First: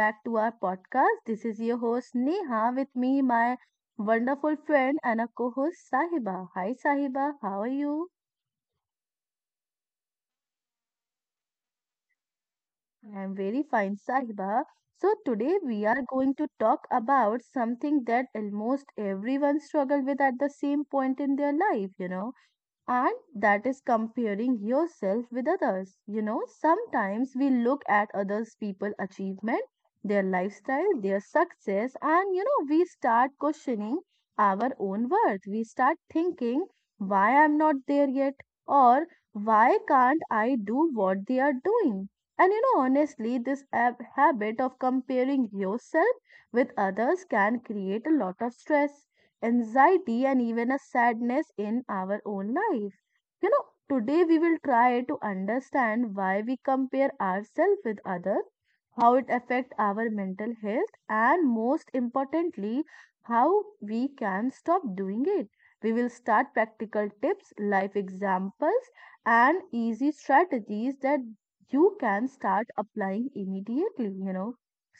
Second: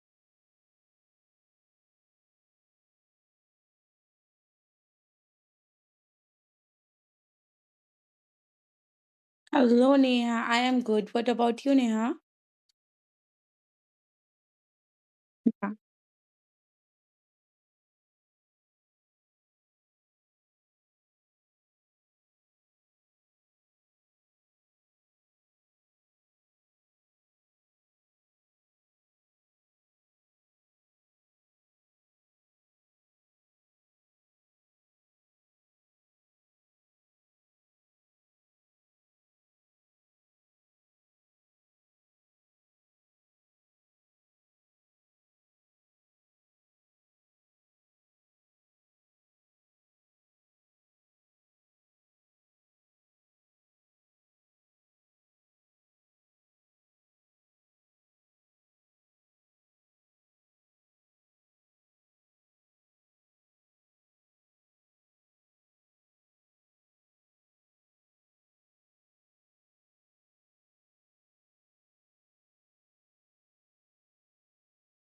back to our podcast. This is your host Neha with me, my wonderful friend and a co-host Sahiba. Hi Sahiba, how are you? Hello, Neha. I am good. What about you, Neha? I am very fine, Sahiba. So today we are going to talk about something that almost everyone struggle with at the same point in their life. And that is comparing yourself with others. You know, sometimes we look at others' people achievement, their lifestyle, their success, and we start questioning our own worth. We start thinking, why I'm not there yet? Or why can't I do what they are doing? And honestly, this habit of comparing yourself with others can create a lot of stress anxiety, and even a sadness in our own life. You know, today we will try to understand why we compare ourselves with others, how it affects our mental health, and most importantly, how we can stop doing it. We will start practical tips, life examples, and easy strategies that you can start applying immediately.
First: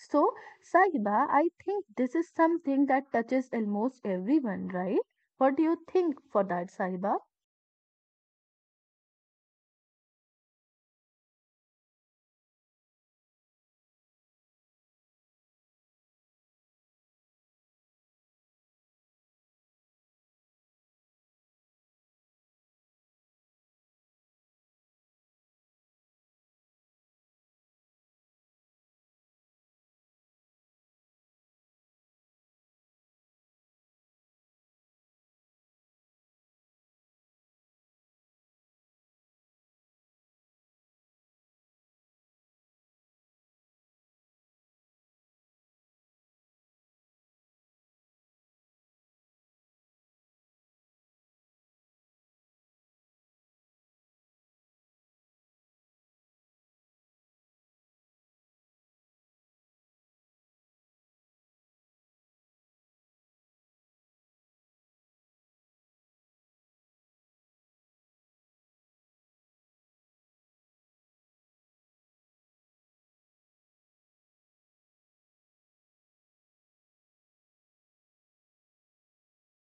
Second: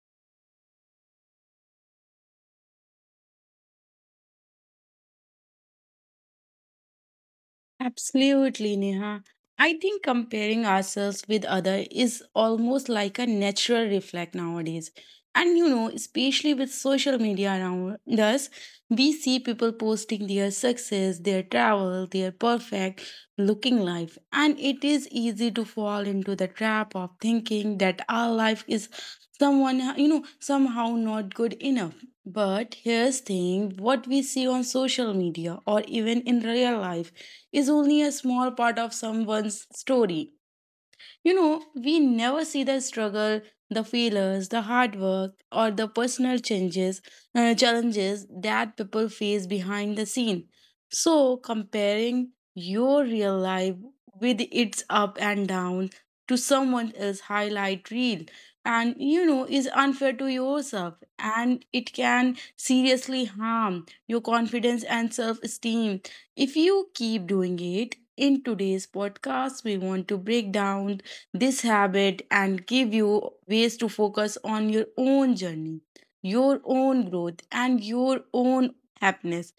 So, Sahiba, I think this is something that touches almost everyone, right? What do you think for that, Sahiba? Absolutely, Neha. I think comparing ourselves with others is almost like a natural reflex nowadays. And you know, especially with social media around us, we see people posting their success, their travel, their perfect looking life. And it is easy to fall into the trap of thinking that our life is someone, you know, somehow not good enough. But here's the thing what we see on social media or even in real life is only a small part of someone's story you know, we never see the struggle, the failures, the hard work, or the personal changes, challenges that people face behind the scene. So, comparing your real life with its up and down to someone else's highlight reel and you know is unfair to yourself and it can seriously harm your confidence and self-esteem if you keep doing it in today's podcast we want to break down this habit and give you ways to focus on your own journey, your own growth, and your own happiness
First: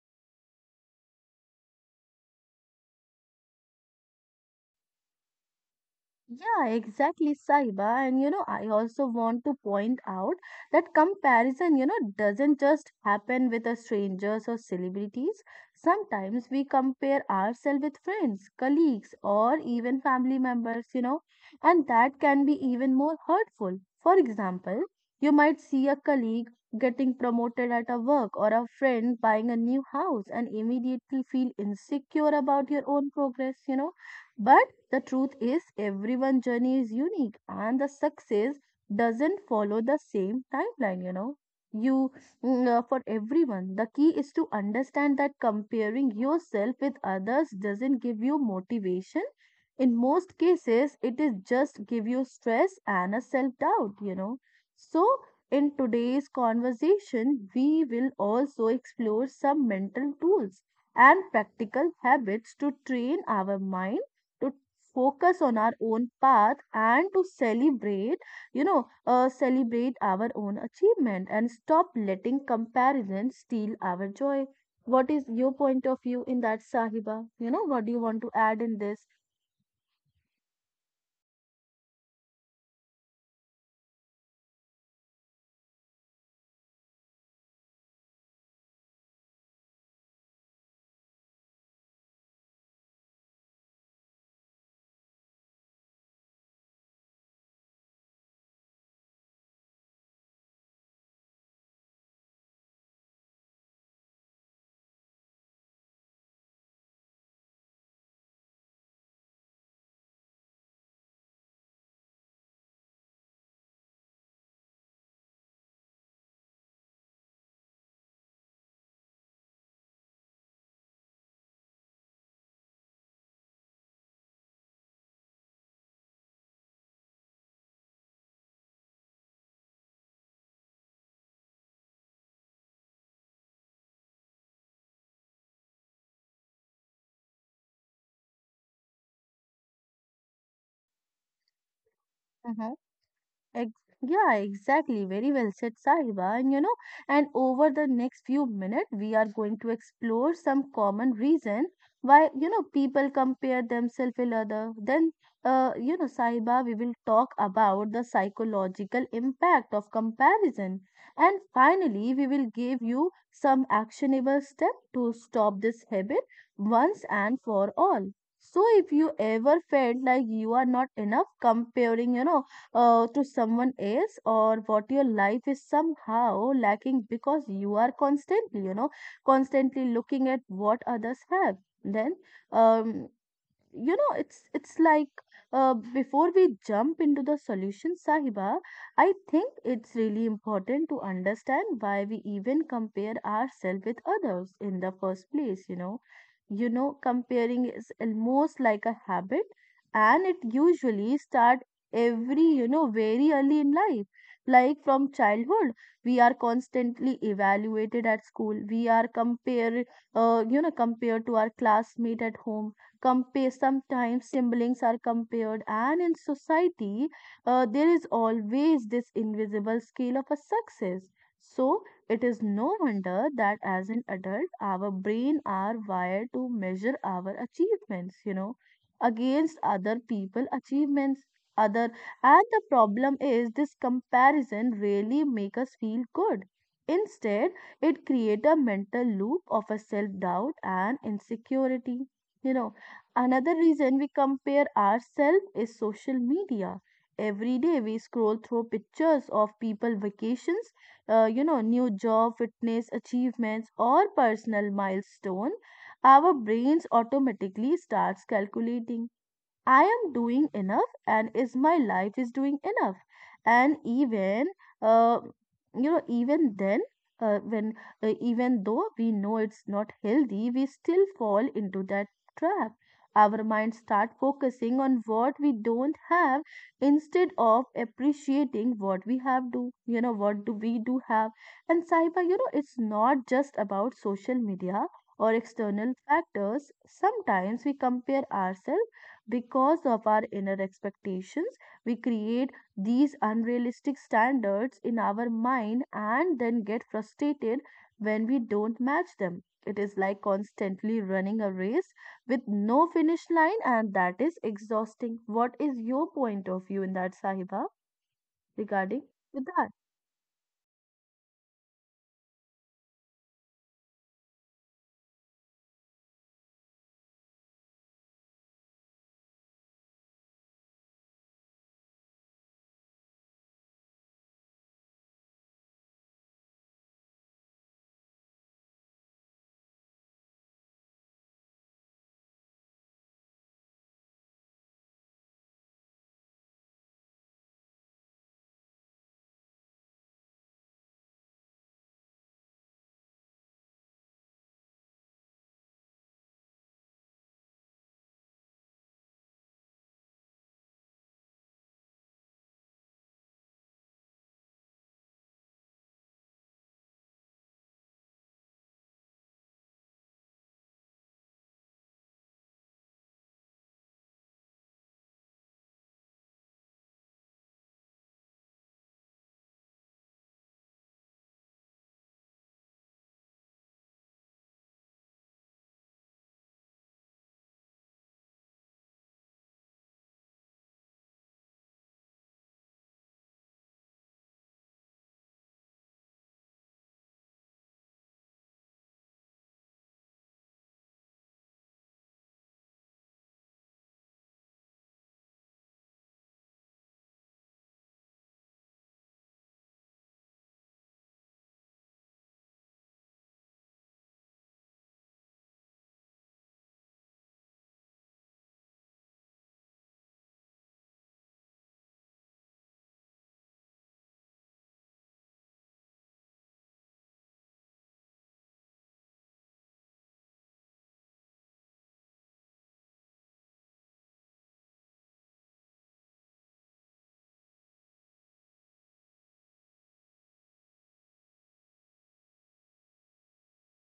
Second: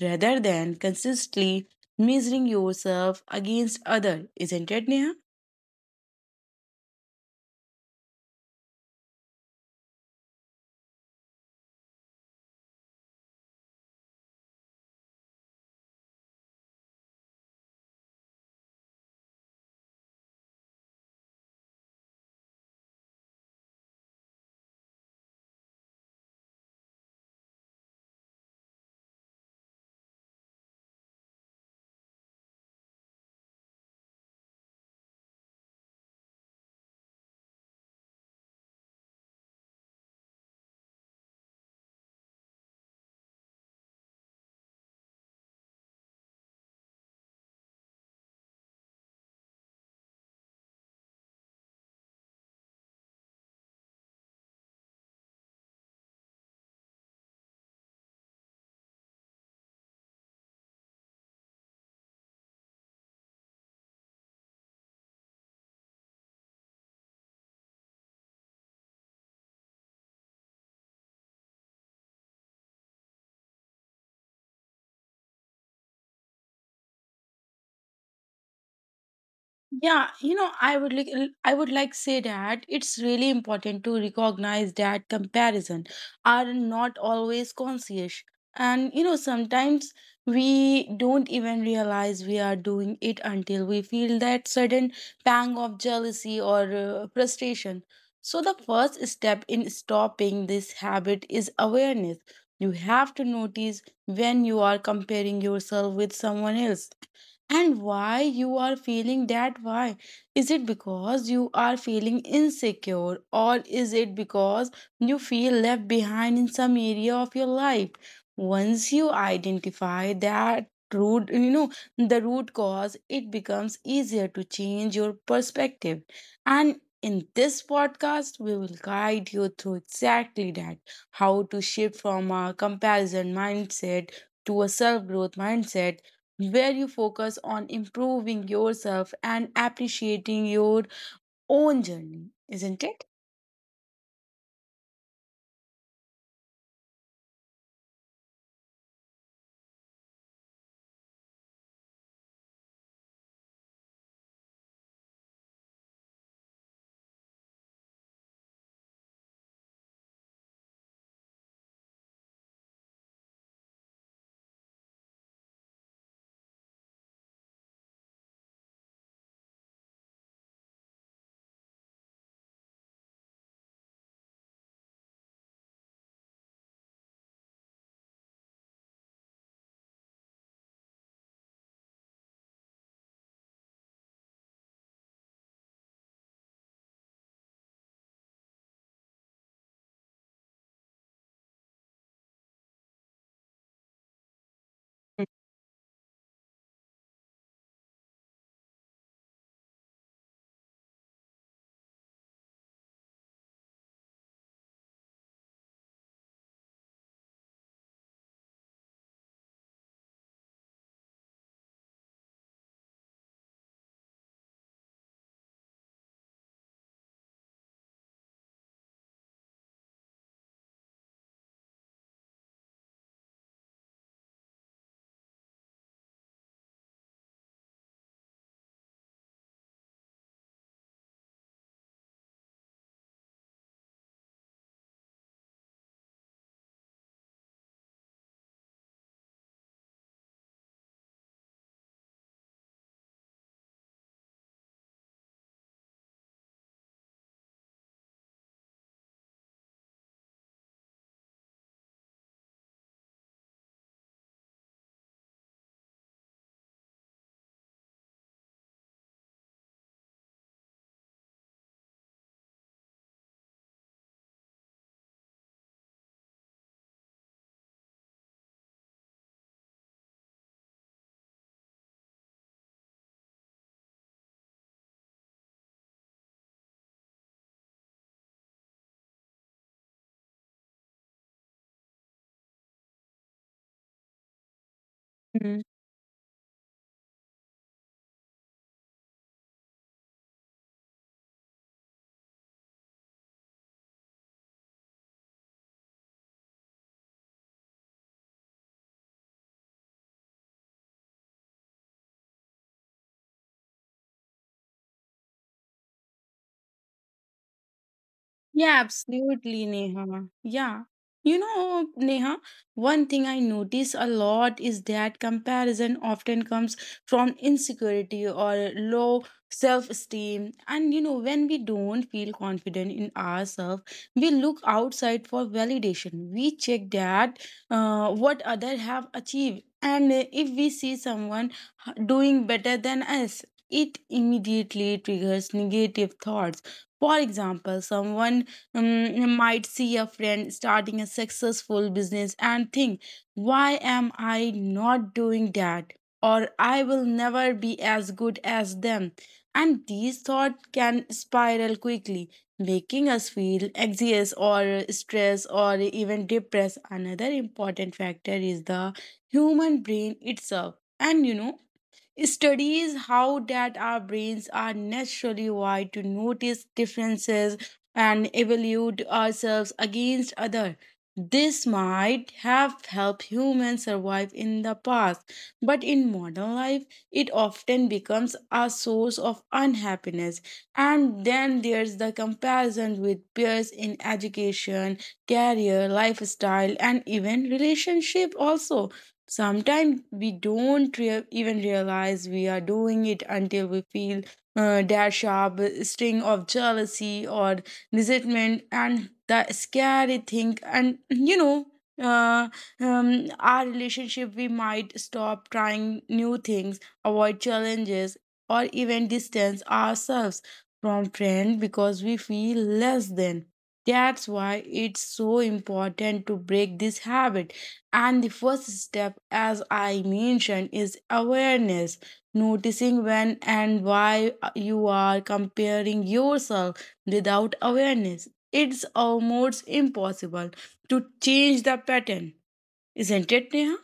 rather than consistently measuring yourself against others. Isn't it, Neha? Yeah, exactly, Saiba. And I also want to point out that comparison, doesn't just happen with the strangers or celebrities. Sometimes we compare ourselves with friends, colleagues, or even family members, and that can be even more hurtful. For example, you might see a colleague getting promoted at a work or a friend buying a new house and immediately feel insecure about your own progress. But the truth is, everyone's journey is unique and the success doesn't follow the same timeline, you know. You, for everyone, the key is to understand that comparing yourself with others doesn't give you motivation. In most cases, it is just give you stress and a self doubt. So, in today's conversation, we will also explore some mental tools and practical habits to train our mind to focus on our own path and to celebrate, celebrate our own achievement and stop letting comparison steal our joy. What is your point of view in that, Sahiba? You know, what do you want to add in this? Yeah, you know, I would like say that it's really important to recognize that comparison are not always conscious. And you know, sometimes we don't even realize we are doing it until we feel that sudden pang of jealousy or frustration. So the first step in stopping this habit is awareness. You have to notice when you are comparing yourself with someone else and why you are feeling that why is it because you are feeling insecure or is it because you feel left behind in some area of your life once you identify that root you know the root cause it becomes easier to change your perspective and in this podcast we will guide you through exactly that how to shift from a comparison mindset to a self growth mindset where you focus on improving yourself and appreciating your own journey, isn't it? Ex- Yeah, exactly. Very well said, Sahiba. And and over the next few minutes, we are going to explore some common reason why, people compare themselves with other. Then, Sahiba, we will talk about the psychological impact of comparison. And finally, we will give you some actionable step to stop this habit once and for all. So if you ever felt like you are not enough comparing, to someone else or what your life is somehow lacking because you are constantly, constantly looking at what others have then um it's like before we jump into the solution Sahiba, I think it's really important to understand why we even compare ourselves with others in the first place. You know, comparing is almost like a habit, and it usually start every very early in life, like from childhood. We are constantly evaluated at school. We are compared compared to our classmate at home. Sometimes siblings are compared, and in society, there is always this invisible scale of a success. So, it is no wonder that as an adult, our brain are wired to measure our achievements, against other people' achievements. Other And the problem is this comparison really make us feel good. Instead, it create a mental loop of a self doubt and insecurity. you know Another reason we compare ourselves is social media. Every day we scroll through pictures of people vacations, new job, fitness achievements, or personal milestone. Our brains automatically starts calculating I am doing enough and is my life is doing enough. And even uh, you know even then when even though we know it's not healthy, we still fall into that trap. Our minds start focusing on what we don't have instead of appreciating what we have do. You know what do we do have? And cyber, it's not just about social media or external factors. Sometimes we compare ourselves because of our inner expectations. We create these unrealistic standards in our mind and then get frustrated when we don't match them. It is like constantly running a race with no finish line, and that is exhausting. What is your point of view in that, Sahiba? Yeah, Regarding with that. absolutely, Neha. Yeah. You know, Neha, one thing I notice a lot is that comparison often comes from insecurity or low self esteem. And, you know, when we don't feel confident in ourselves, we look outside for validation. We check that what others have achieved. And if we see someone doing better than us, it immediately triggers negative thoughts. For example, someone you might see a friend starting a successful business and think, why am I not doing that? Or I will never be as good as them. And these thoughts can spiral quickly, making us feel anxious or stressed or even depressed. Another important factor is the human brain itself. And you know, studies how that our brains are naturally wired to notice differences and evaluate ourselves against others. This might have helped humans survive in the past, but in modern life, it often becomes a source of unhappiness. And then there's the comparison with peers in education, career, lifestyle, and even relationship also. Sometimes we don't rea- even realize we are doing it until we feel that sharp sting of jealousy or resentment. And the scary thing, and you know, uh, our relationship, we might stop trying new things, avoid challenges, or even distance ourselves from friends because we feel less than. That's why it's so important to break this habit and the first step, as I mentioned, is awareness, noticing when and why you are comparing yourself without awareness. It's almost impossible to change the pattern, isn't it, Neha?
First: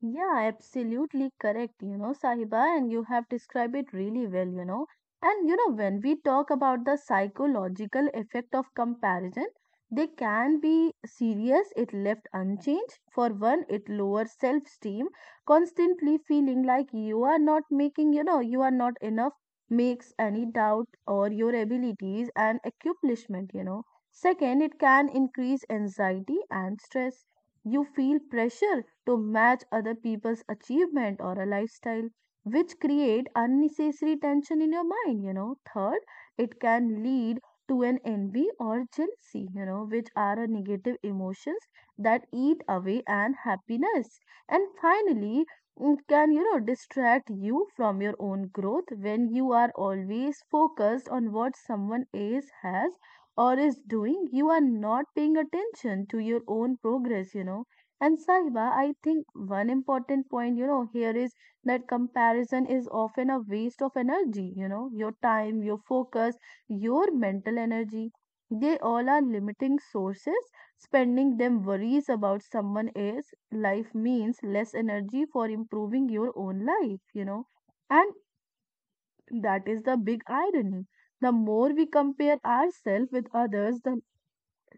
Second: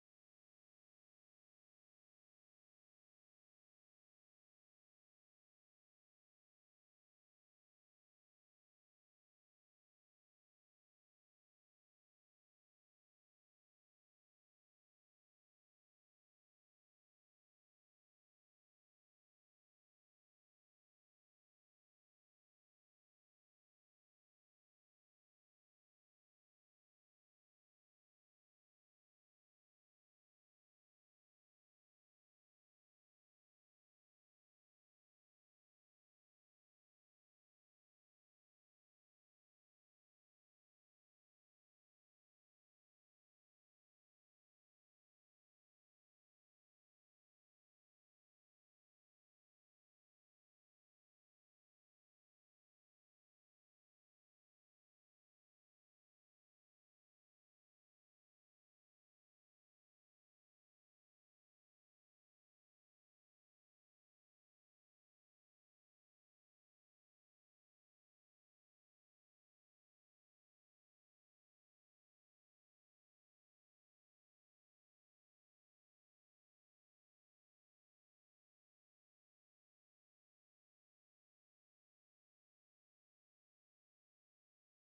Yeah, absolutely correct, Sahiba, and you have described it really well. And when we talk about the psychological effect of comparison, they can be serious It left unchanged. For one, it lowers self-esteem. Constantly feeling like you are not making, you are not enough makes any doubt or your abilities and accomplishment, Second, it can increase anxiety and stress. You feel pressure to match other people's achievement or a lifestyle which create unnecessary tension in your mind. Third, it can lead to an envy or jealousy, which are a negative emotions that eat away and happiness. And finally, can distract you from your own growth. When you are always focused on what someone else has or is doing, you are not paying attention to your own progress. And Sahiba, I think one important point, here is that comparison is often a waste of energy, your time, your focus, your mental energy. They all are limiting sources. Spending them worries about someone else. Life means less energy for improving your own life, And that is the big irony. The more we compare ourselves with others,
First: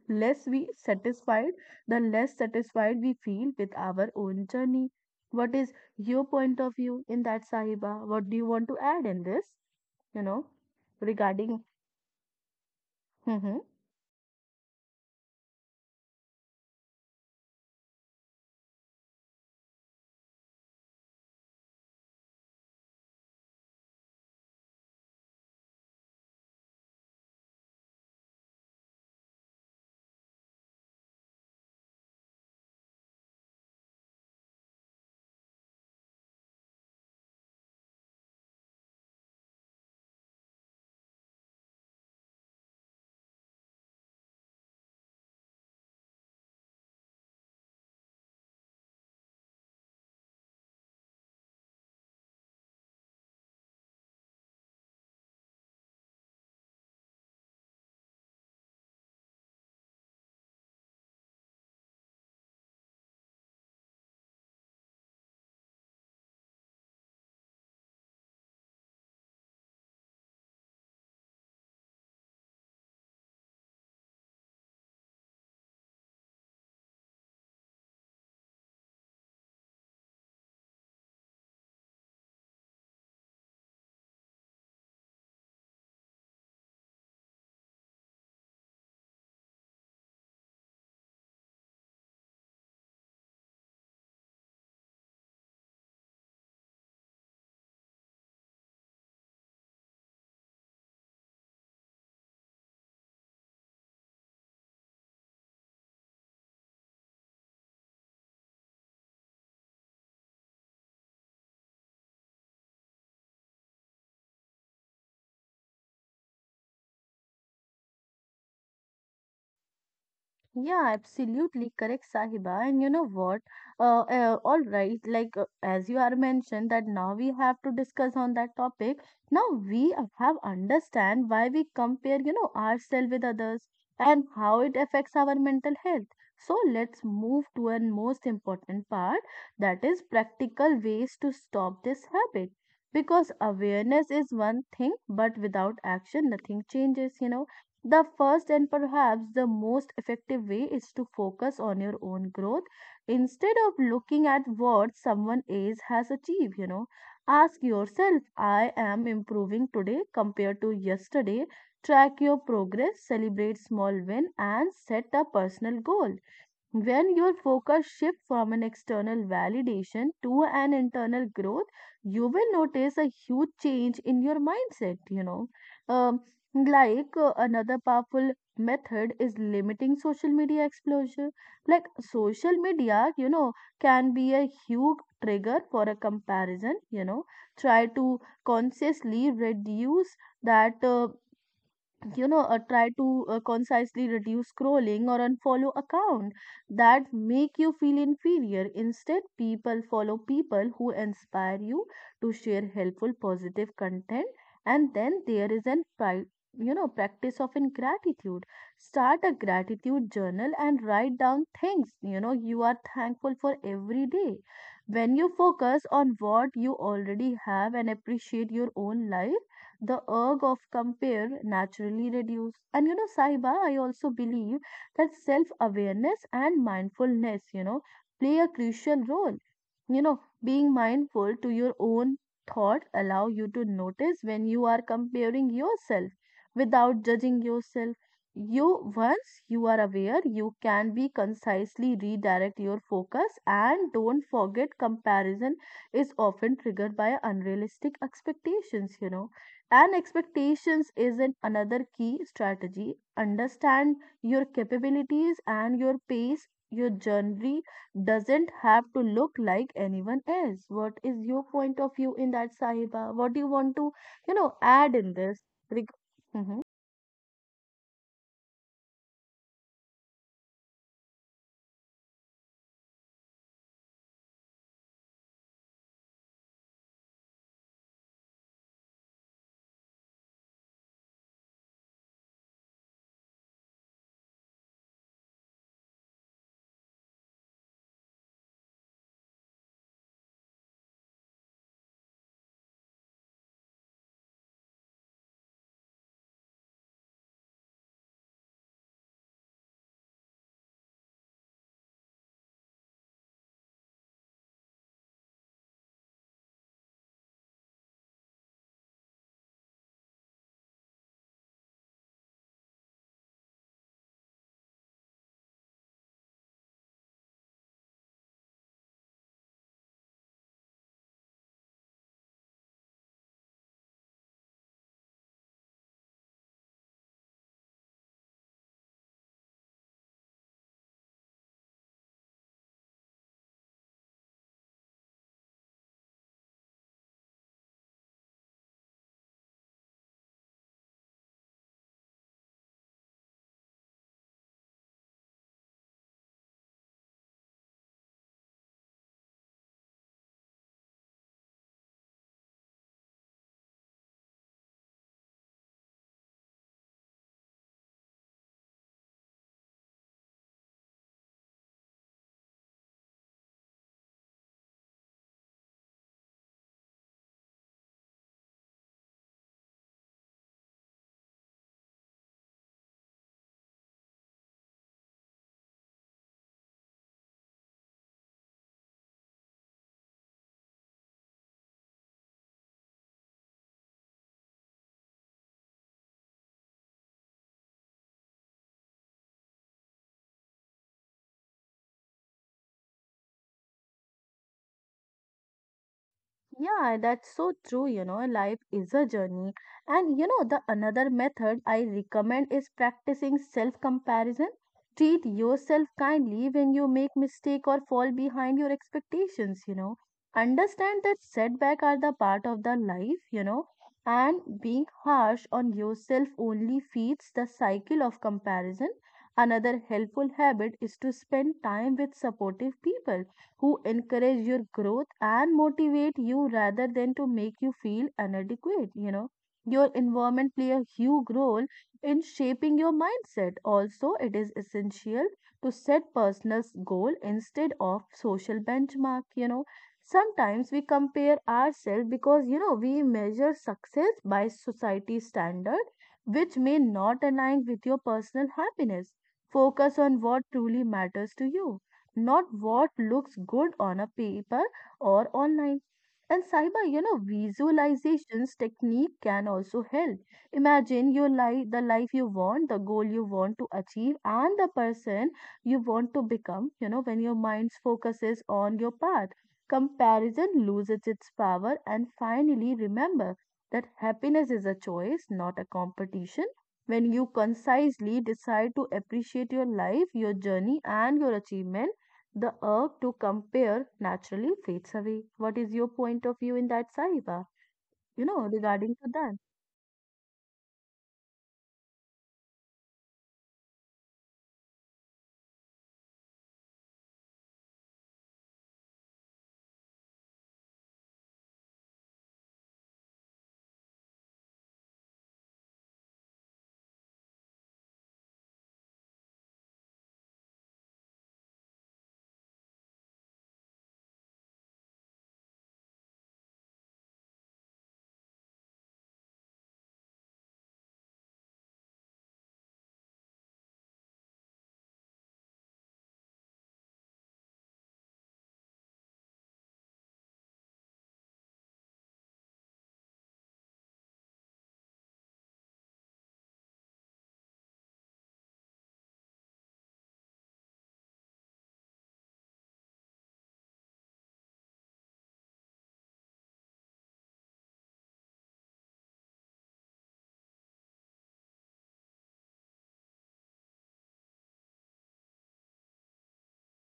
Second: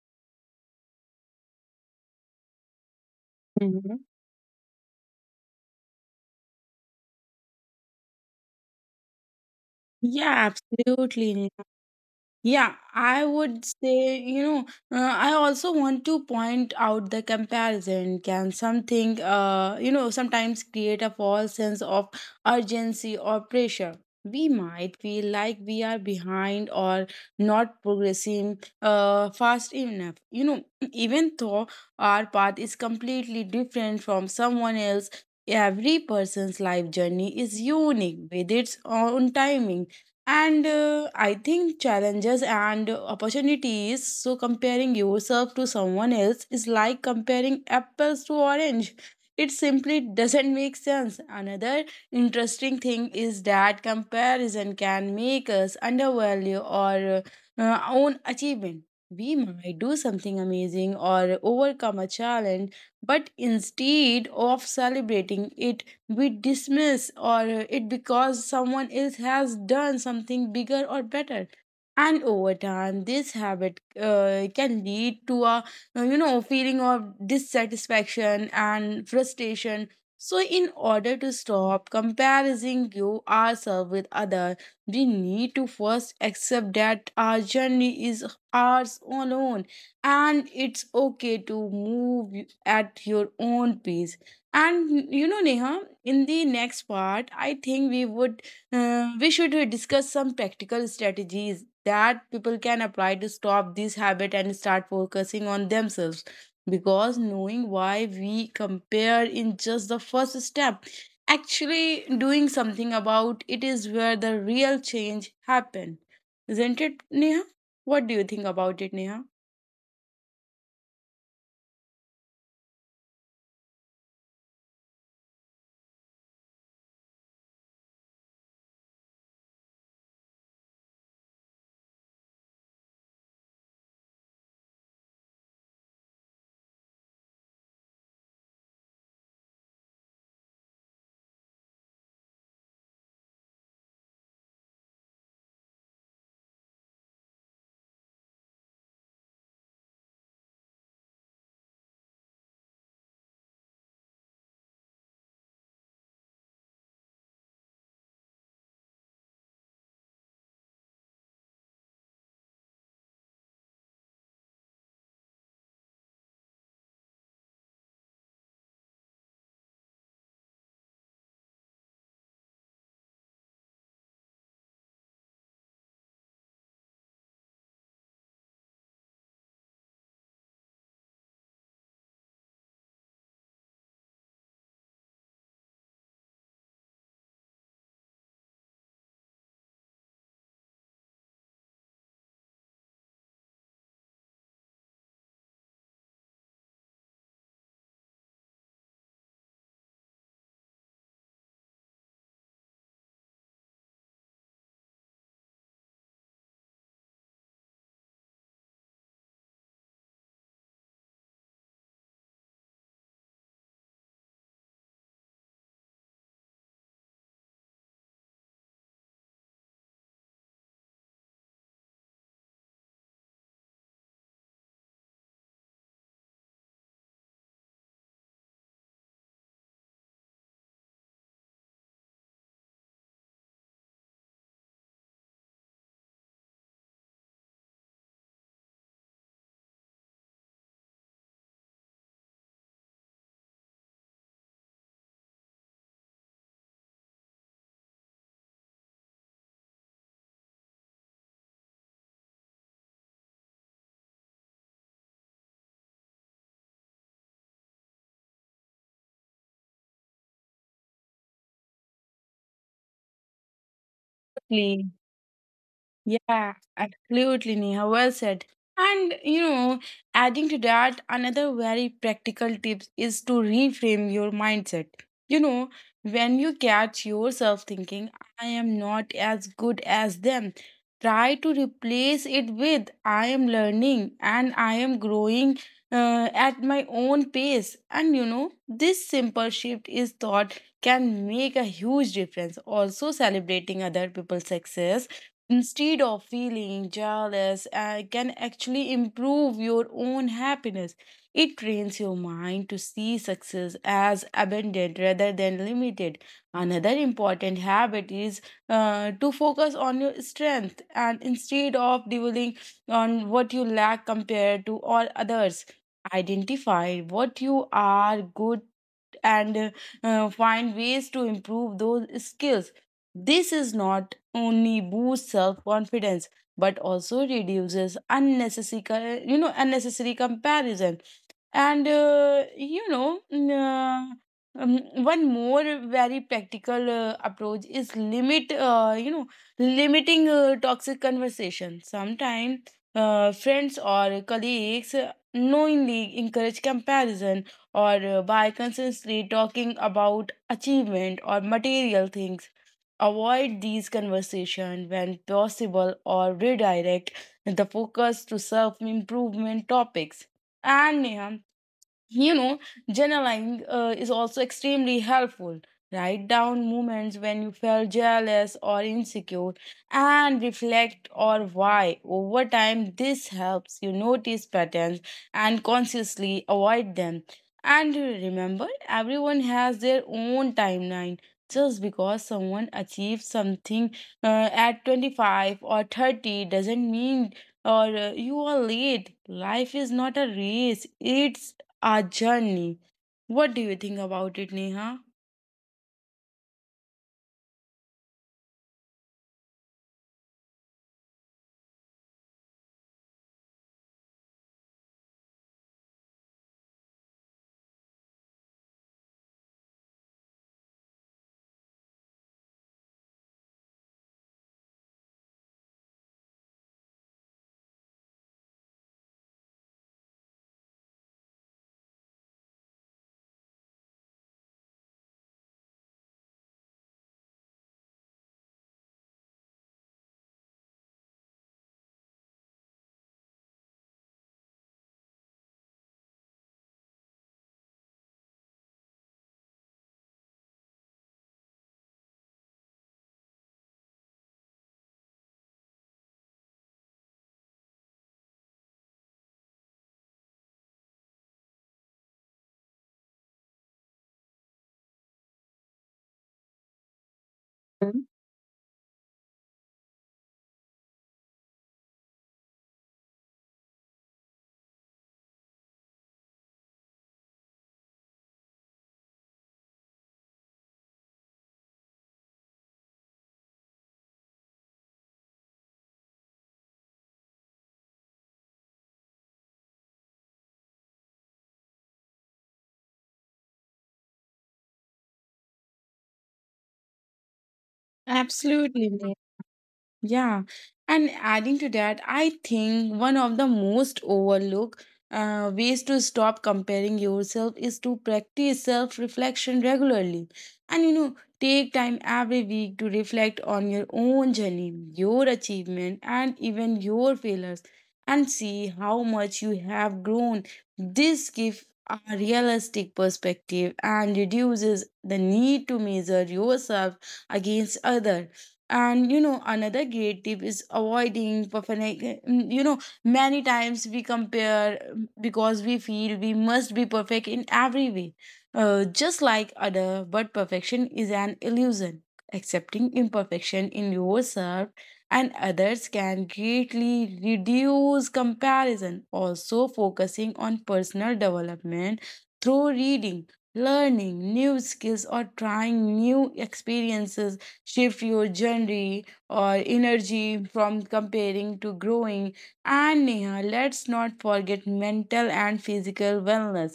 less we satisfied, the less satisfied we feel with Mhm. our own journey. What is your point of view in that, Sahiba? What do you want to add in this? You know, Yeah, absolutely. regarding. Yeah, I Mhm. would say, you know, I also want to point out the comparison can you know, sometimes create a false sense of urgency or pressure. We might feel like we are behind or not progressing fast enough. You know, even though our path is completely different from someone else, every person's life journey is unique with its own timing and I think challenges and opportunities. So comparing yourself to someone else is like comparing apples to orange. It simply doesn't make sense. Another interesting thing is that comparison can make us undervalue our own achievement. We might do something amazing or overcome a challenge, but instead of celebrating it, we dismiss or it because someone else has done something bigger or better and over time this habit can lead to a you know feeling of dissatisfaction and frustration so in order to stop comparing you ourselves with others we need to first accept that our journey is ours alone and it's okay to move at your own pace and you know, Neha, in the next part, I think we should discuss some practical strategies that people can apply to stop this habit and start focusing on themselves. Because knowing why we compare in just the first step, actually doing something about it is where the real change happen, isn't it, Neha? What do you think about it, Neha? Yeah, absolutely correct, Sahiba. And you know what? All right, as you are mentioned that now we have to discuss on that topic. Now we have understand why we compare, ourselves with others and how it affects our mental health. So let's move to a most important part that is practical ways to stop this habit. Because awareness is one thing, but without action, nothing changes, the first and perhaps the most effective way is to focus on your own growth instead of looking at what someone else has achieved. You know, ask yourself, I am improving today compared to yesterday. Track your progress, celebrate small win, and set a personal goal when your focus shifts from an external validation to an internal growth, you will notice a huge change in your mindset, Um, Another powerful method is limiting social media exposure. Like social media, can be a huge trigger for a comparison, Try to consciously reduce that try to concisely reduce scrolling or unfollow account that make you feel inferior. Instead people follow people who inspire you to share helpful positive content. And then there is an practice of in gratitude. Start a gratitude journal and write down things you are thankful for every day. When you focus on what you already have and appreciate your own life, the urge of compare naturally reduce. And you know, Sahiba, I also believe that self awareness and mindfulness, play a crucial role. You know, being mindful to your own thought allow you to notice when you are comparing yourself without judging yourself. You Once you are aware, you can be concisely redirect your focus and don't forget comparison is often triggered by unrealistic expectations, and expectations isn't another key strategy. Understand your capabilities and your pace. Your journey doesn't have to look like anyone else. What is your point of view in that, Sahiba? What do you want to, Please. add in this? Reg- Yeah, mm-hmm. absolutely, Neha. Well said. And you know, adding to that, another very practical tip is to reframe your mindset. You know, when you catch yourself thinking, I am not as good as them, try to replace it with I am learning and I am growing at my own pace. And you know, this simple shift is thought can make a huge difference. Also, celebrating other people's success instead of feeling jealous can actually improve your own happiness it trains your mind to see success as abundant rather than limited another important habit is to focus on your strength and instead of dwelling on what you lack compared to all others identify what you are good and find ways to improve those skills. This is not only boosts self confidence but also reduces you know unnecessary comparison and um, one more very practical, approach is limit you know limiting toxic conversation sometimes friends or colleagues knowingly encourage comparison or by consistently talking about achievement or material things avoid these conversations when possible or redirect the focus to self improvement topics and Neha, you know, journaling is also extremely helpful. Write down moments when you felt jealous or insecure and reflect on why. Over time, this helps you notice patterns and consciously avoid them. And remember, everyone has their own timeline. Just because someone achieves something at 25 or 30 doesn't mean or you are late. Life is not a race, it's our journey. What do you think about it, Neha? Yeah, that's so true. You know, life is a journey. And the another method I recommend is practicing self comparison. Treat yourself kindly when you make mistake or fall behind your expectations, Understand that setback are the part of the life, and being harsh on yourself only feeds the cycle of comparison. Another helpful habit is to spend time with supportive people who encourage your growth and motivate you rather than to make you feel inadequate, your environment play a huge role in shaping your mindset. Also, it is essential to set personal goal instead of social benchmark, sometimes we compare ourselves because, we measure success by society standard which may not align with your personal happiness. Focus on what truly matters to you, not what looks good on a paper or online. And cyber, visualizations technique can also help. Imagine your life, the life you want, the goal you want to achieve, and the person you want to become. You know, when your mind focuses on your path, comparison loses its power. And finally, remember that happiness is a choice, not a competition. When you concisely decide to appreciate your life, your journey, and your achievement, the urge to compare naturally fades away. What is your point of view in that, Sahiba? You know, regarding to Absolutely. that. Yeah, and adding to that, I think one of the most overlooked ways to stop comparing yourself is to practice self reflection regularly. And you know, take time every week to reflect on your own journey, your achievement, and even your failures, and see how much you have grown. This gives a realistic perspective and reduces the need to measure yourself against others and you know another great tip is avoiding perfect you know many times we compare because we feel we must be perfect in every way just like other but perfection is an illusion accepting imperfection in yourself and others can greatly reduce comparison also focusing on personal development through reading learning new skills or trying new experiences. Shift your journey or energy from comparing to growing. And Neha, let's not forget mental and physical wellness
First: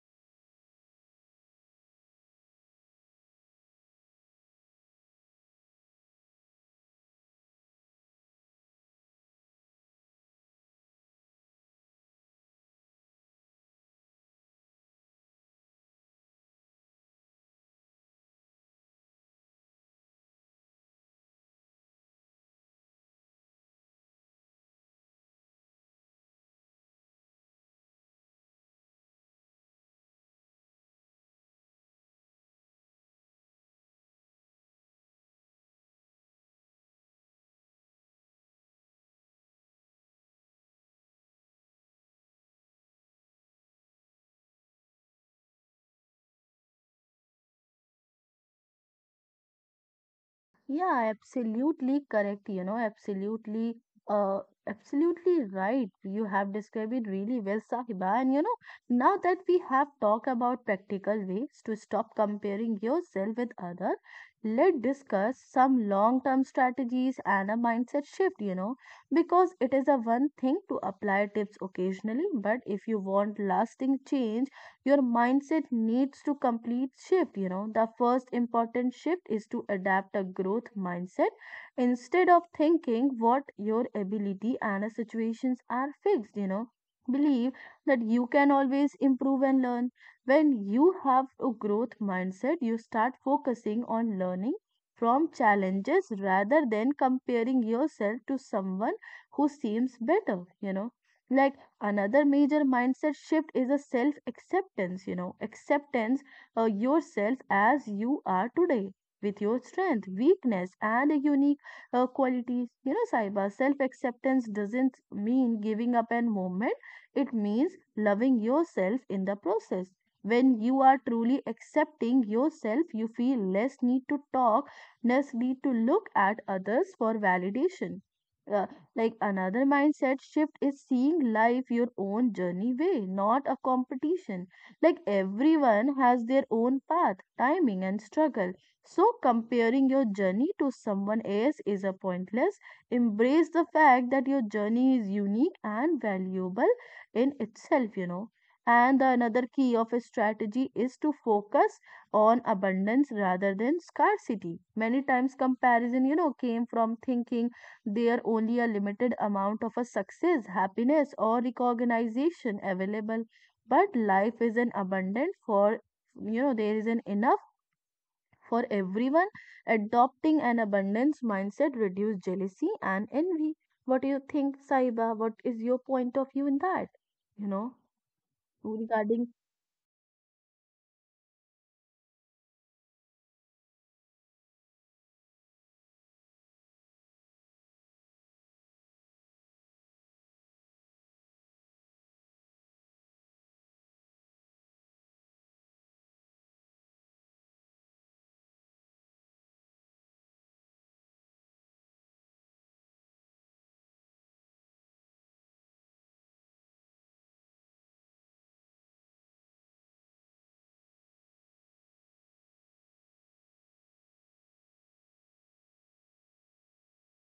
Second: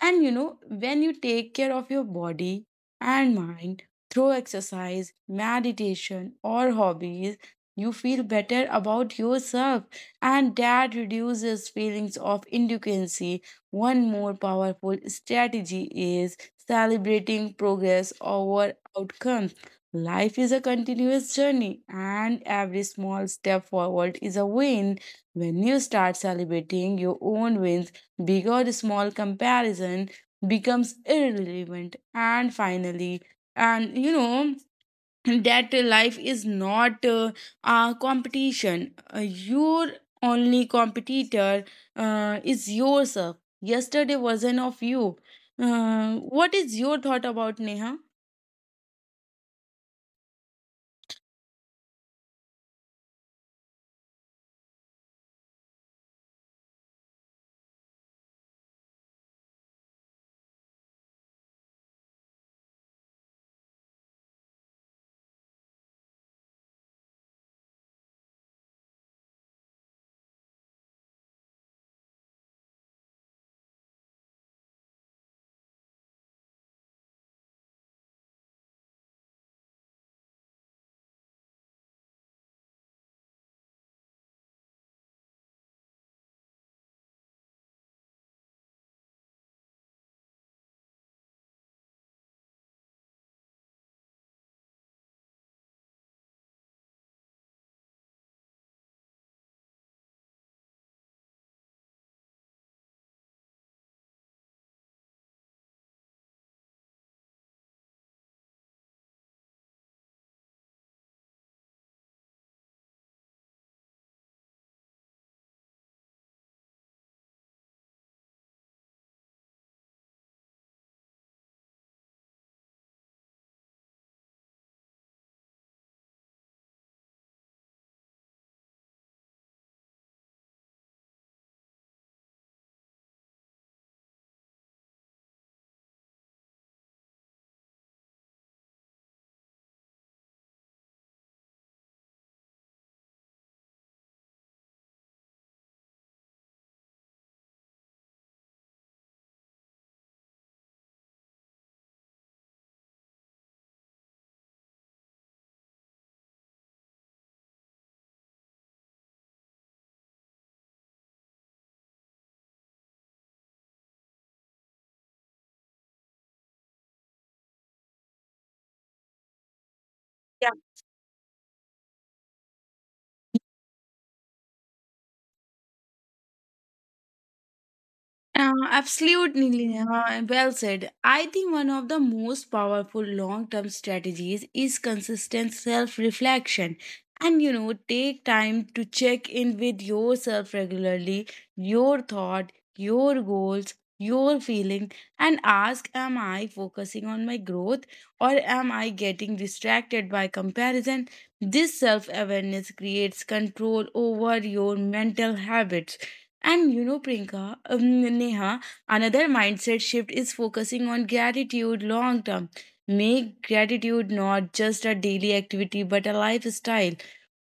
and you know, when you take care of your body and mind through exercise, meditation, or hobbies, you feel better about yourself, and that reduces feelings of inadequacy. One more powerful strategy is celebrating progress over outcomes. Life is a continuous journey, and every small step forward is a win. When you start celebrating your own wins, big or small, comparison becomes irrelevant. And finally, and you know, that life is not a competition. Your only competitor is yourself. Yesterday version of you. What is your thought about Neha? Yeah, absolutely correct. You know, absolutely, uh, absolutely right. You have described it really well, Sahiba. And you know, now that we have talked about practical ways to stop comparing yourself with others, let's discuss some long-term strategies and a mindset shift, you know, because it is a one thing to apply tips occasionally, but if you want lasting change, your mindset needs to complete shift. You know, the first important shift is to adapt a growth mindset instead of thinking what your ability and situations are fixed. You know, believe that you can always improve and learn. When you have a growth mindset, you start focusing on learning from challenges rather than comparing yourself to someone who seems better, you know, like. Another major mindset shift is a self acceptance. You know, acceptance yourself as you are today with your strength weakness and unique qualities. You know, Saiba, self acceptance doesn't mean giving up and movement. It means loving yourself in the process. When you are truly accepting yourself, you feel less need to talk, less need to look at others for validation. Uh, like, another mindset shift is seeing life your own journey way, not a competition. Like, everyone has their own path, timing, and struggle. So comparing your journey to someone else is a pointless. Embrace the fact that your journey is unique and valuable in itself, you know. And the another key of a strategy is to focus on abundance rather than scarcity. Many times comparison, you know, came from thinking there only a limited amount of a success, happiness, or recognition available. But life is an abundant for, there is an enough for everyone. Adopting an abundance mindset reduce jealousy and envy. What do you think, Saiba? What is your point of view in that? You know, regarding. Absolutely, Neha. Well said. I think one of the most powerful long term strategies is consistent self reflection. And you know, take time to check in with yourself regularly, your thought, your goals, your feeling, and ask Am I focusing on my growth or am I getting distracted by comparison? This self awareness creates control over your mental habits and you know, Neha, another mindset shift is focusing on gratitude long term. Make gratitude not just a daily activity but a lifestyle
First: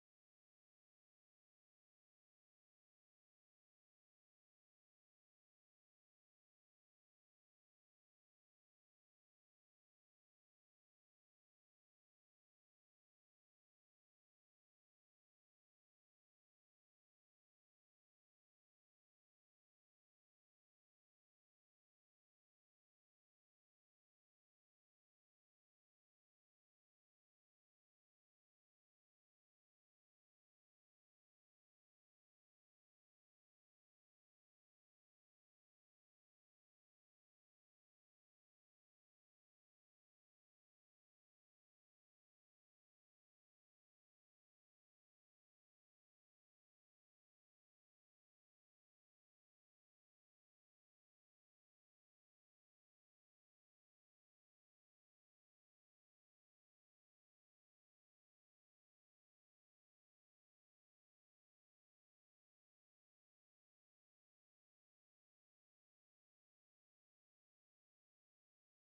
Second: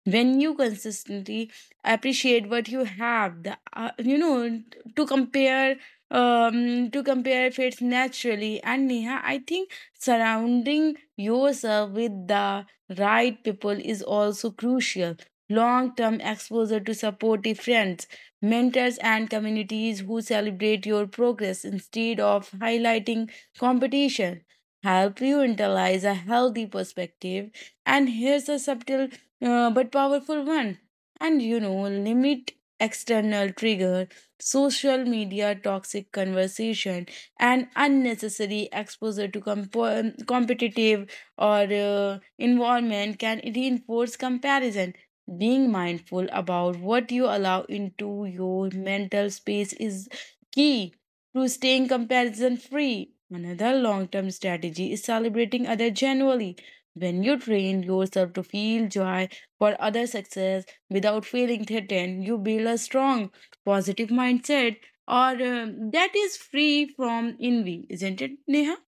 when you consistently appreciate what you have the you know to compare to compare fits naturally and neha I think surrounding yourself with the right people is also crucial long term exposure to supportive friends mentors and communities who celebrate your progress instead of highlighting competition help you internalize a healthy perspective and here's a subtle but powerful one. And you know, limit external trigger, social media toxic conversation, and unnecessary exposure to competitive or environment can reinforce comparison. Being mindful about what you allow into your mental space is key to staying comparison free. Another long term strategy is celebrating others genuinely. When you train yourself to feel joy for other success without feeling threatened. You build a strong, positive mindset or that is free from envy, isn't it, Neha?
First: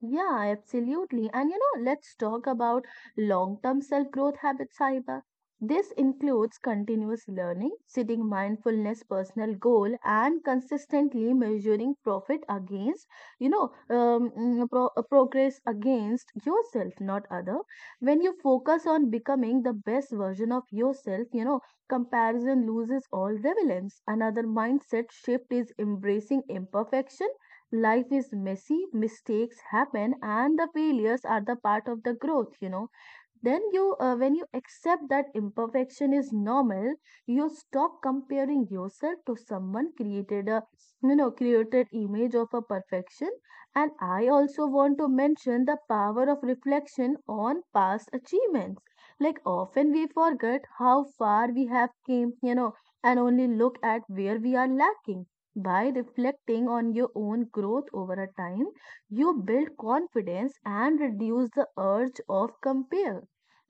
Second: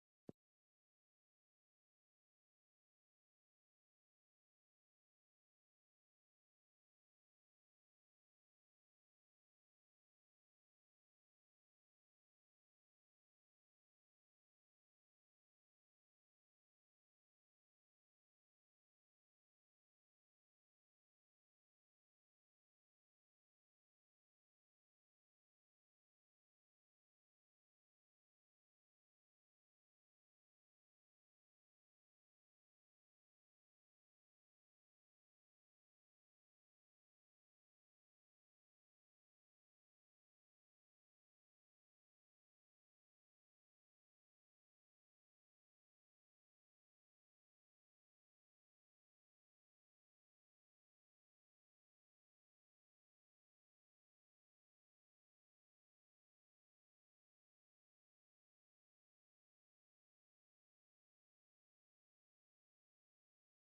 Yeah, absolutely. And you know, let's talk about long term self growth habits, Saiba. This includes continuous learning, setting mindfulness personal goal, and consistently measuring profit against, you know, progress against yourself, not other. When you focus on becoming the best version of yourself, you know, comparison loses all relevance. Another mindset shift is embracing imperfection. Life is messy, mistakes happen, and the failures are the part of the growth, you know. Then you uh, when you accept that imperfection is normal, you stop comparing yourself to someone created a, you know, created image of a perfection. And I also want to mention the power of reflection on past achievements. Like, often we forget how far we have came, you know, and only look at where we are lacking. By reflecting on your own growth over a time, you build confidence and reduce the urge of compare.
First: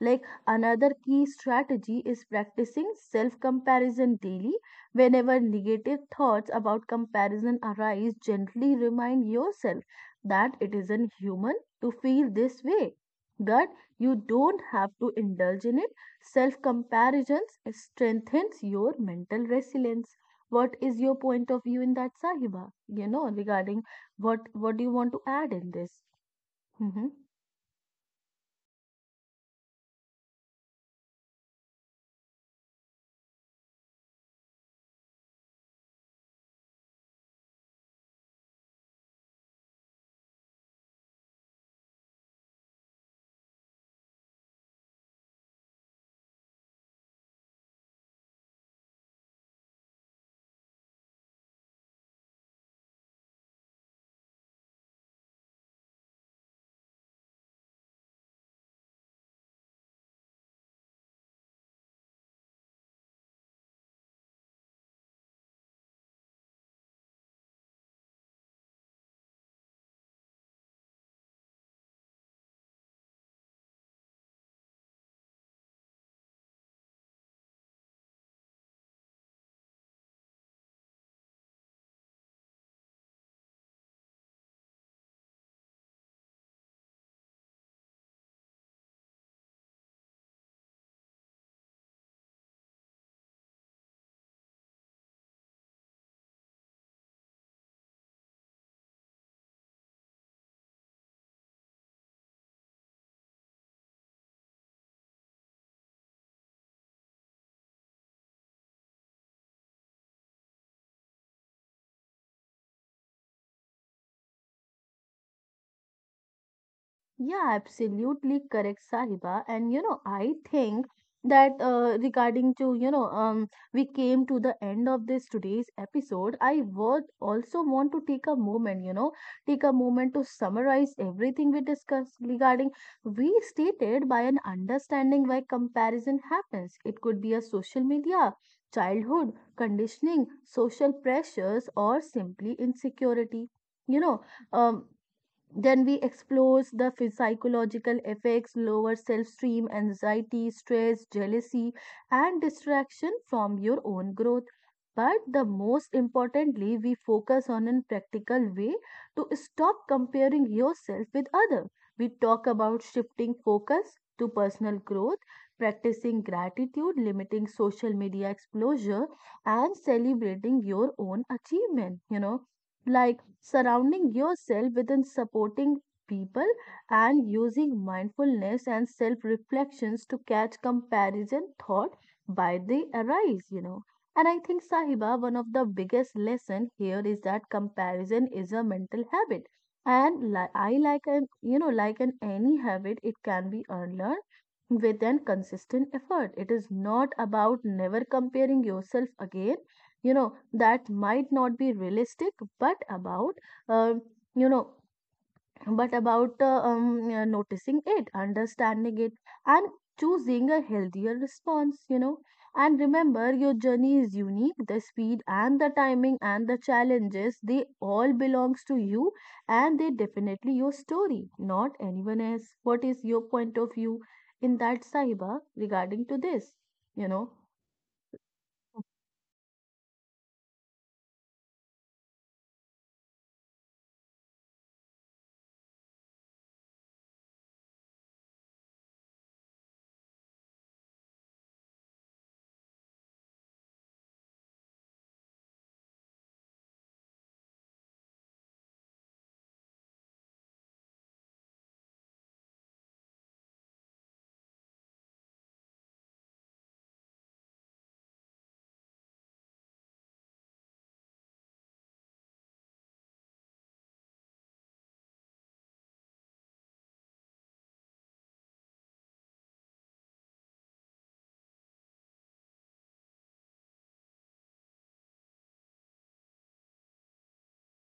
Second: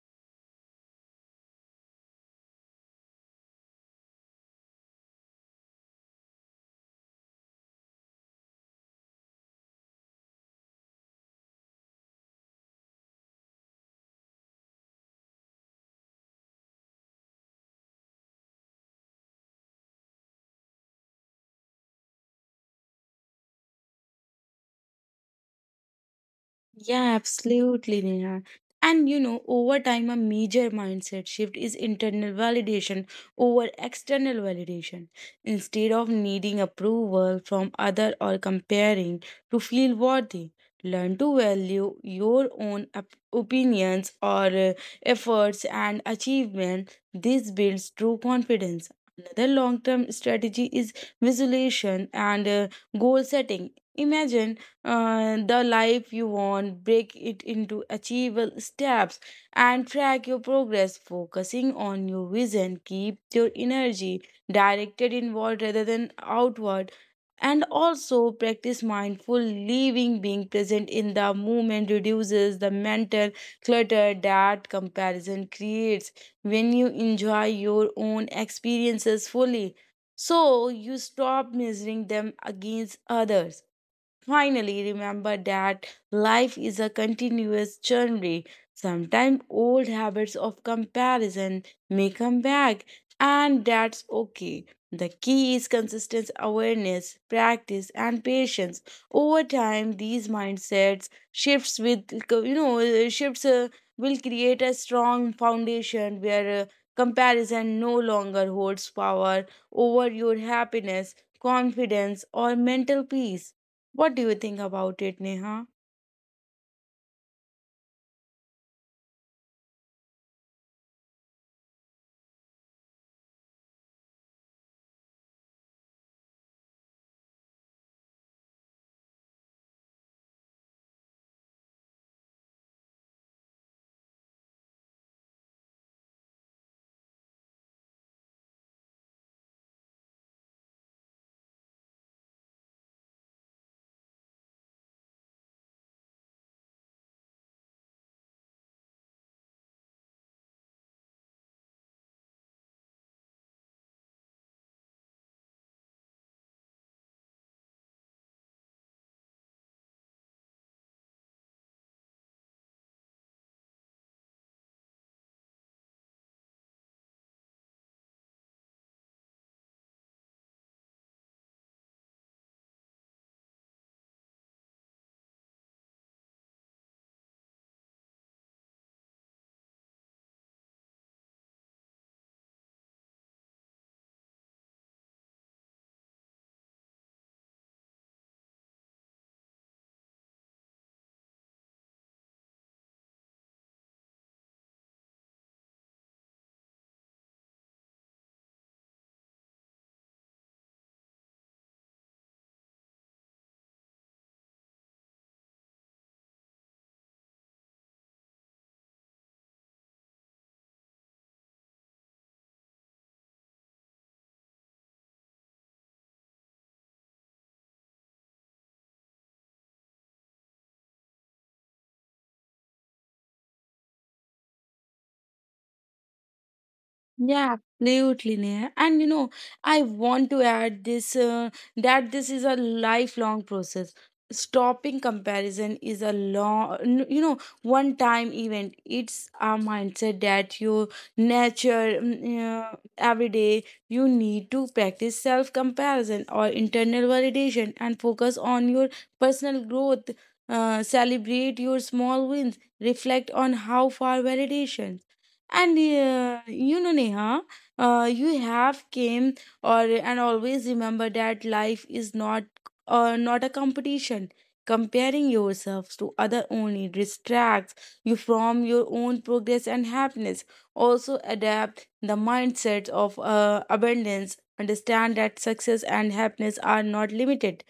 Like, another key strategy is practicing self comparison daily. Whenever negative thoughts about comparison arise, gently remind yourself that it is an human to feel this way, that you don't have to indulge in it. Self comparisons strengthens your mental resilience. What is your point of view in that, Sahiba? You know, regarding, what do you want to add in this? Hmm. Yeah, absolutely, Neha. And you know, over time, a major mindset shift is internal validation over external validation. Instead of needing approval from other or comparing to feel worthy, learn to value your own opinions or efforts and achievement. This builds true confidence. Another long-term strategy is visualization and goal setting. Imagine the life you want, break it into achievable steps, and track your progress, focusing on your vision. Keep your energy directed inward rather than outward. And also practice mindful living, being present in the moment reduces the mental clutter that comparison creates when you enjoy your own experiences fully. So you stop measuring them against others. Finally, remember that life is a continuous journey. Sometimes old habits of comparison may come back, and that's okay. The key is consistent awareness, practice, and patience. Over time, these mindsets shifts with you know shifts will create a strong foundation where comparison no longer holds power over your happiness, confidence, or mental peace. What do you think about it, Neha? Yeah, absolutely correct, Sahiba. And you know, I think that regarding to, you know, we came to the end of this today's episode. I would also want to take a moment, you know, take a moment to summarize everything we discussed regarding. We stated by an understanding why comparison happens. It could be a social media, childhood conditioning, social pressures, or simply insecurity. You know, um, then we explore the psychological effects, lower self esteem, anxiety, stress, jealousy, and distraction from your own growth. But the most importantly, we focus on a practical way to stop comparing yourself with others. We talk about shifting focus to personal growth, practicing gratitude, limiting social media exposure, and celebrating your own achievement. You know, like surrounding yourself within supporting people and using mindfulness and self reflections to catch comparison thought by the arise, you know. And I think, Sahiba, one of the biggest lesson here is that comparison is a mental habit, and li- I like an, you know, like an any habit, it can be unlearned with an consistent effort. It is not about never comparing yourself again, you know, that might not be realistic, but about, uh, you know noticing it, understanding it, and choosing a healthier response, you know. And remember, your journey is unique. The speed and the timing and the challenges, they all belongs to you, and they definitely your story, not anyone else. What is your point of view in that, Saiba, regarding to this, you know? Yeah, absolutely, Neha. And you know, I want to add this that this is a lifelong process. Stopping comparison is a long, you know, one time event. It's a mindset that you nurture every day. You need to practice self comparison or internal validation and focus on your personal growth. Celebrate your small wins. Reflect on how far validation. And you know, Neha, you have came or and always remember that life is not not a competition. Comparing yourself to other only distracts you from your own progress and happiness. Also, adapt the mindset of abundance. Understand that success and happiness are not limited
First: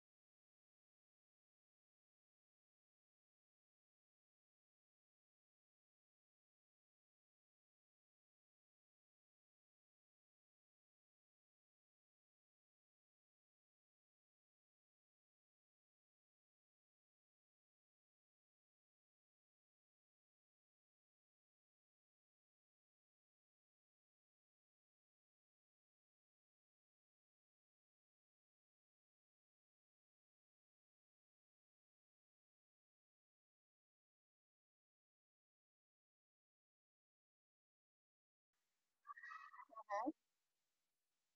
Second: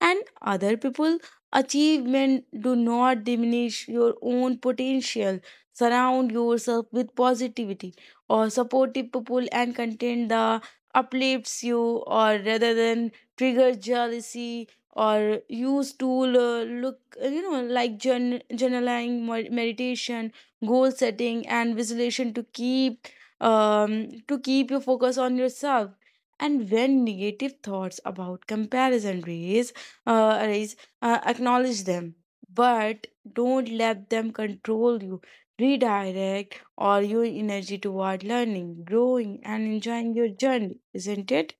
and other people achievement do not diminish your own potential. Surround yourself with positivity or supportive people and content that uplifts you or rather than trigger jealousy or use tool look you know, like journaling, meditation, goal setting, and visualization to keep to keep your focus on yourself. And when negative thoughts about comparison raise arise, acknowledge them, but don't let them control you. Redirect all your energy toward learning, growing, and enjoying your journey, isn't it?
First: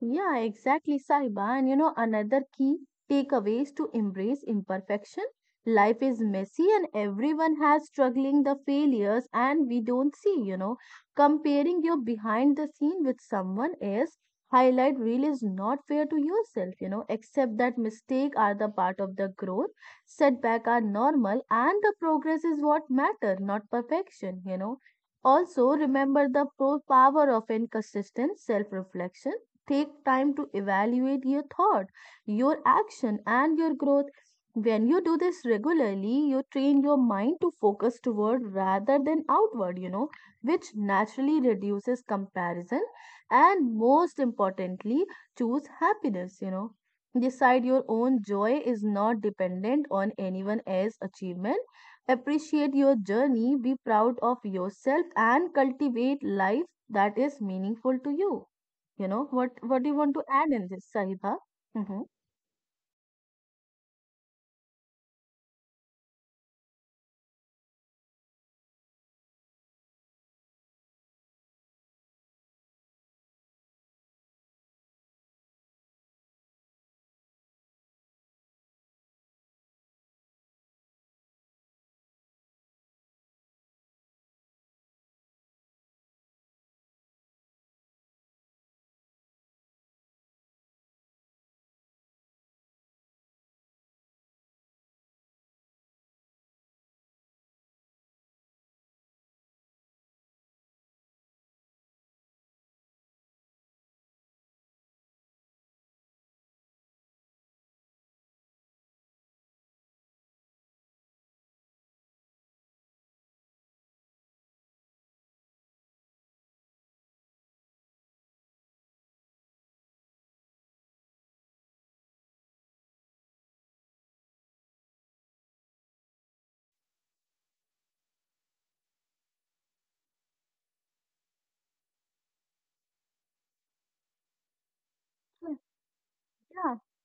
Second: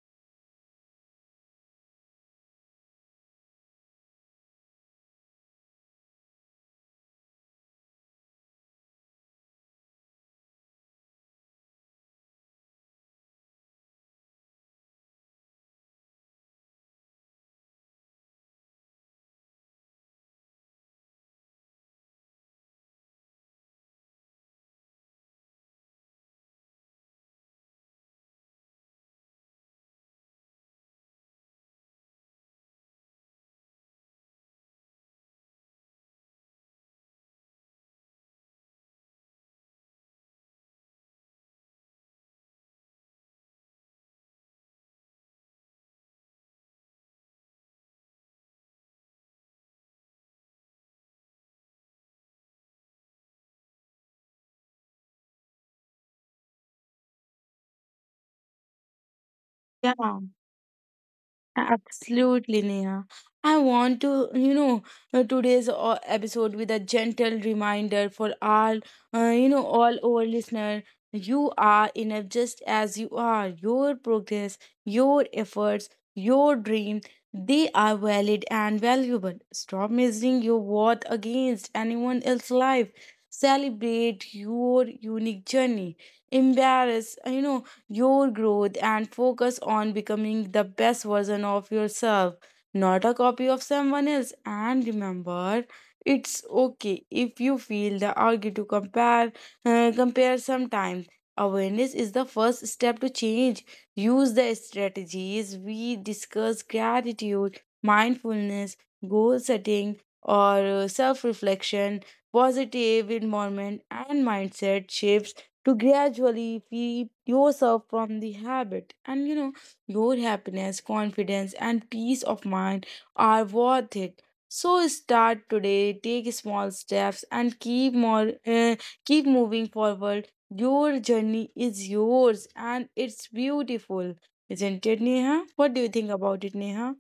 Yeah, exactly, Saiba. And you know, another key takeaway is to embrace imperfection. Life is messy and everyone has struggling the failures and we don't see, you know. Comparing your behind the scene with someone else highlight reel is not fair to yourself, you know. Accept that mistake are the part of the growth, setback are normal, and the progress is what matter, not perfection, you know. Also, remember the power of inconsistent self reflection. Take time to evaluate your thought, your action, and your growth. When you do this regularly, you train your mind to focus toward rather than outward, you know, which naturally reduces comparison. And most importantly, choose happiness, you know. Decide your own joy is not dependent on anyone else's achievement. Appreciate your journey, be proud of yourself, and cultivate life that is meaningful to you. You know, what do you Yeah. want to add in this, Sahiba? Mm-hmm. Absolutely, Neha. I want to, you know, today's episode with a gentle reminder for all, you know, all our listener. You are enough just as you are. Your progress, your efforts, your dream, they are valid and valuable. Stop measuring your worth against anyone else's life. Celebrate your unique journey. Embrace, you know, your growth and focus on becoming the best version of yourself, not a copy of someone else. And remember, it's okay if you feel the urge to compare sometimes. Awareness is the first step to change. Use the strategies we discuss gratitude, mindfulness, goal setting, or self reflection, positive environment, and mindset shifts to gradually free yourself from the habit. And you know, your happiness, confidence, and peace of mind are worth it. So start today, take small steps and keep moving forward. Your journey is yours and it's beautiful. Isn't it, Neha? What do you think about it, Yeah, Neha?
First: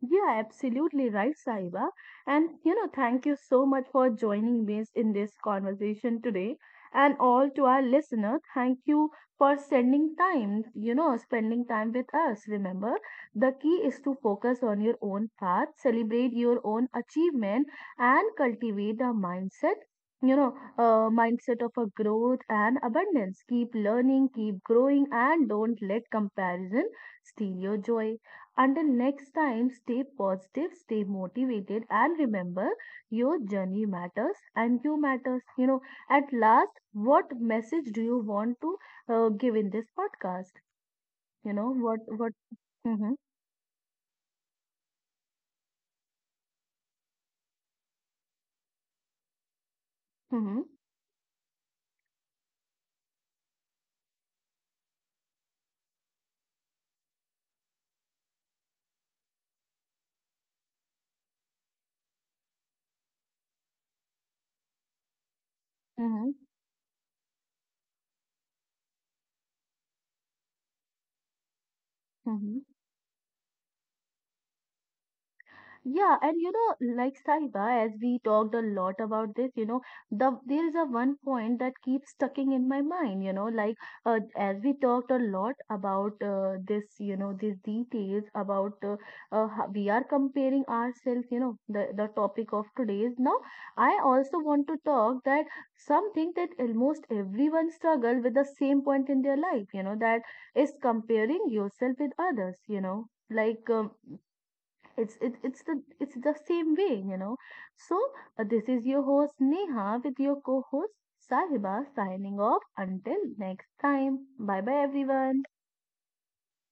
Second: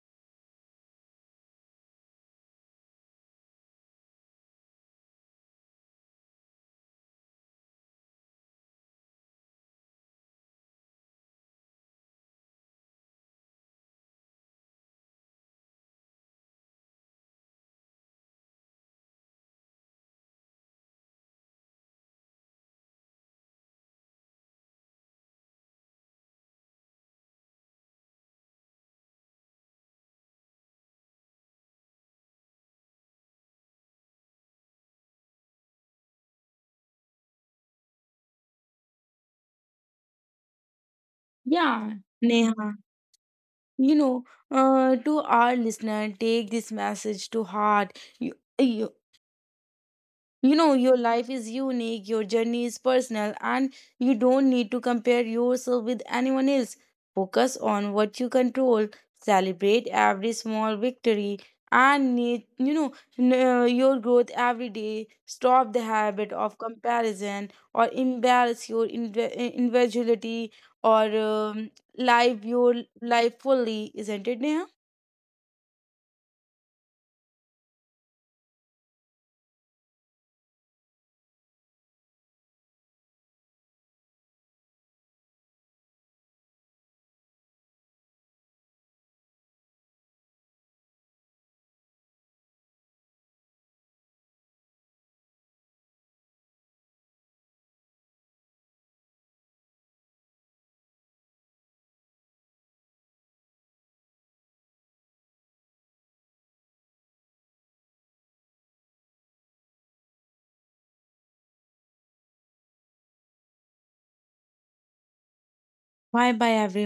Yeah, absolutely right, Saiba. And you know, thank you so much for joining me in this conversation today. And all to our listener, thank you for spending time, you know, spending time with us. Remember, the key is to focus on your own path, celebrate your own achievement, and cultivate a mindset, you know, a mindset of a growth and abundance. Keep learning, keep growing, and don't let comparison steal your joy. Until next time, stay positive, stay motivated, and remember, your journey matters and you matters. You know, at last, what message do you want to give in this podcast? You know, Yeah, what, what, Neha. mm-hmm, You know, to our listener, take this message to heart. You mm-hmm, know, your life is unique, your journey is personal, and you don't need to compare yourself with anyone else. Focus on what you control, celebrate every small victory, and need, you know, your growth every day. Stop the habit mm-hmm, of comparison or embarrass your individuality or live mm-hmm. your life fully, isn't it, Neha? Yeah, and you know, like, Saiba, as we talked a lot about this, you know, there is a one point that keeps sticking in my mind, you know, like. As we talked a lot about this, you know, these details about, we are comparing ourselves, you know, the topic of today's. Now, I also want to talk that something that almost everyone struggle with the same point in their life, you know, that is comparing yourself with others, you know, like. It's the, it's the same way, you know. So this is your host Neha with your co-host Sahiba signing off until next time. Bye bye, everyone. Bye bye, everyone.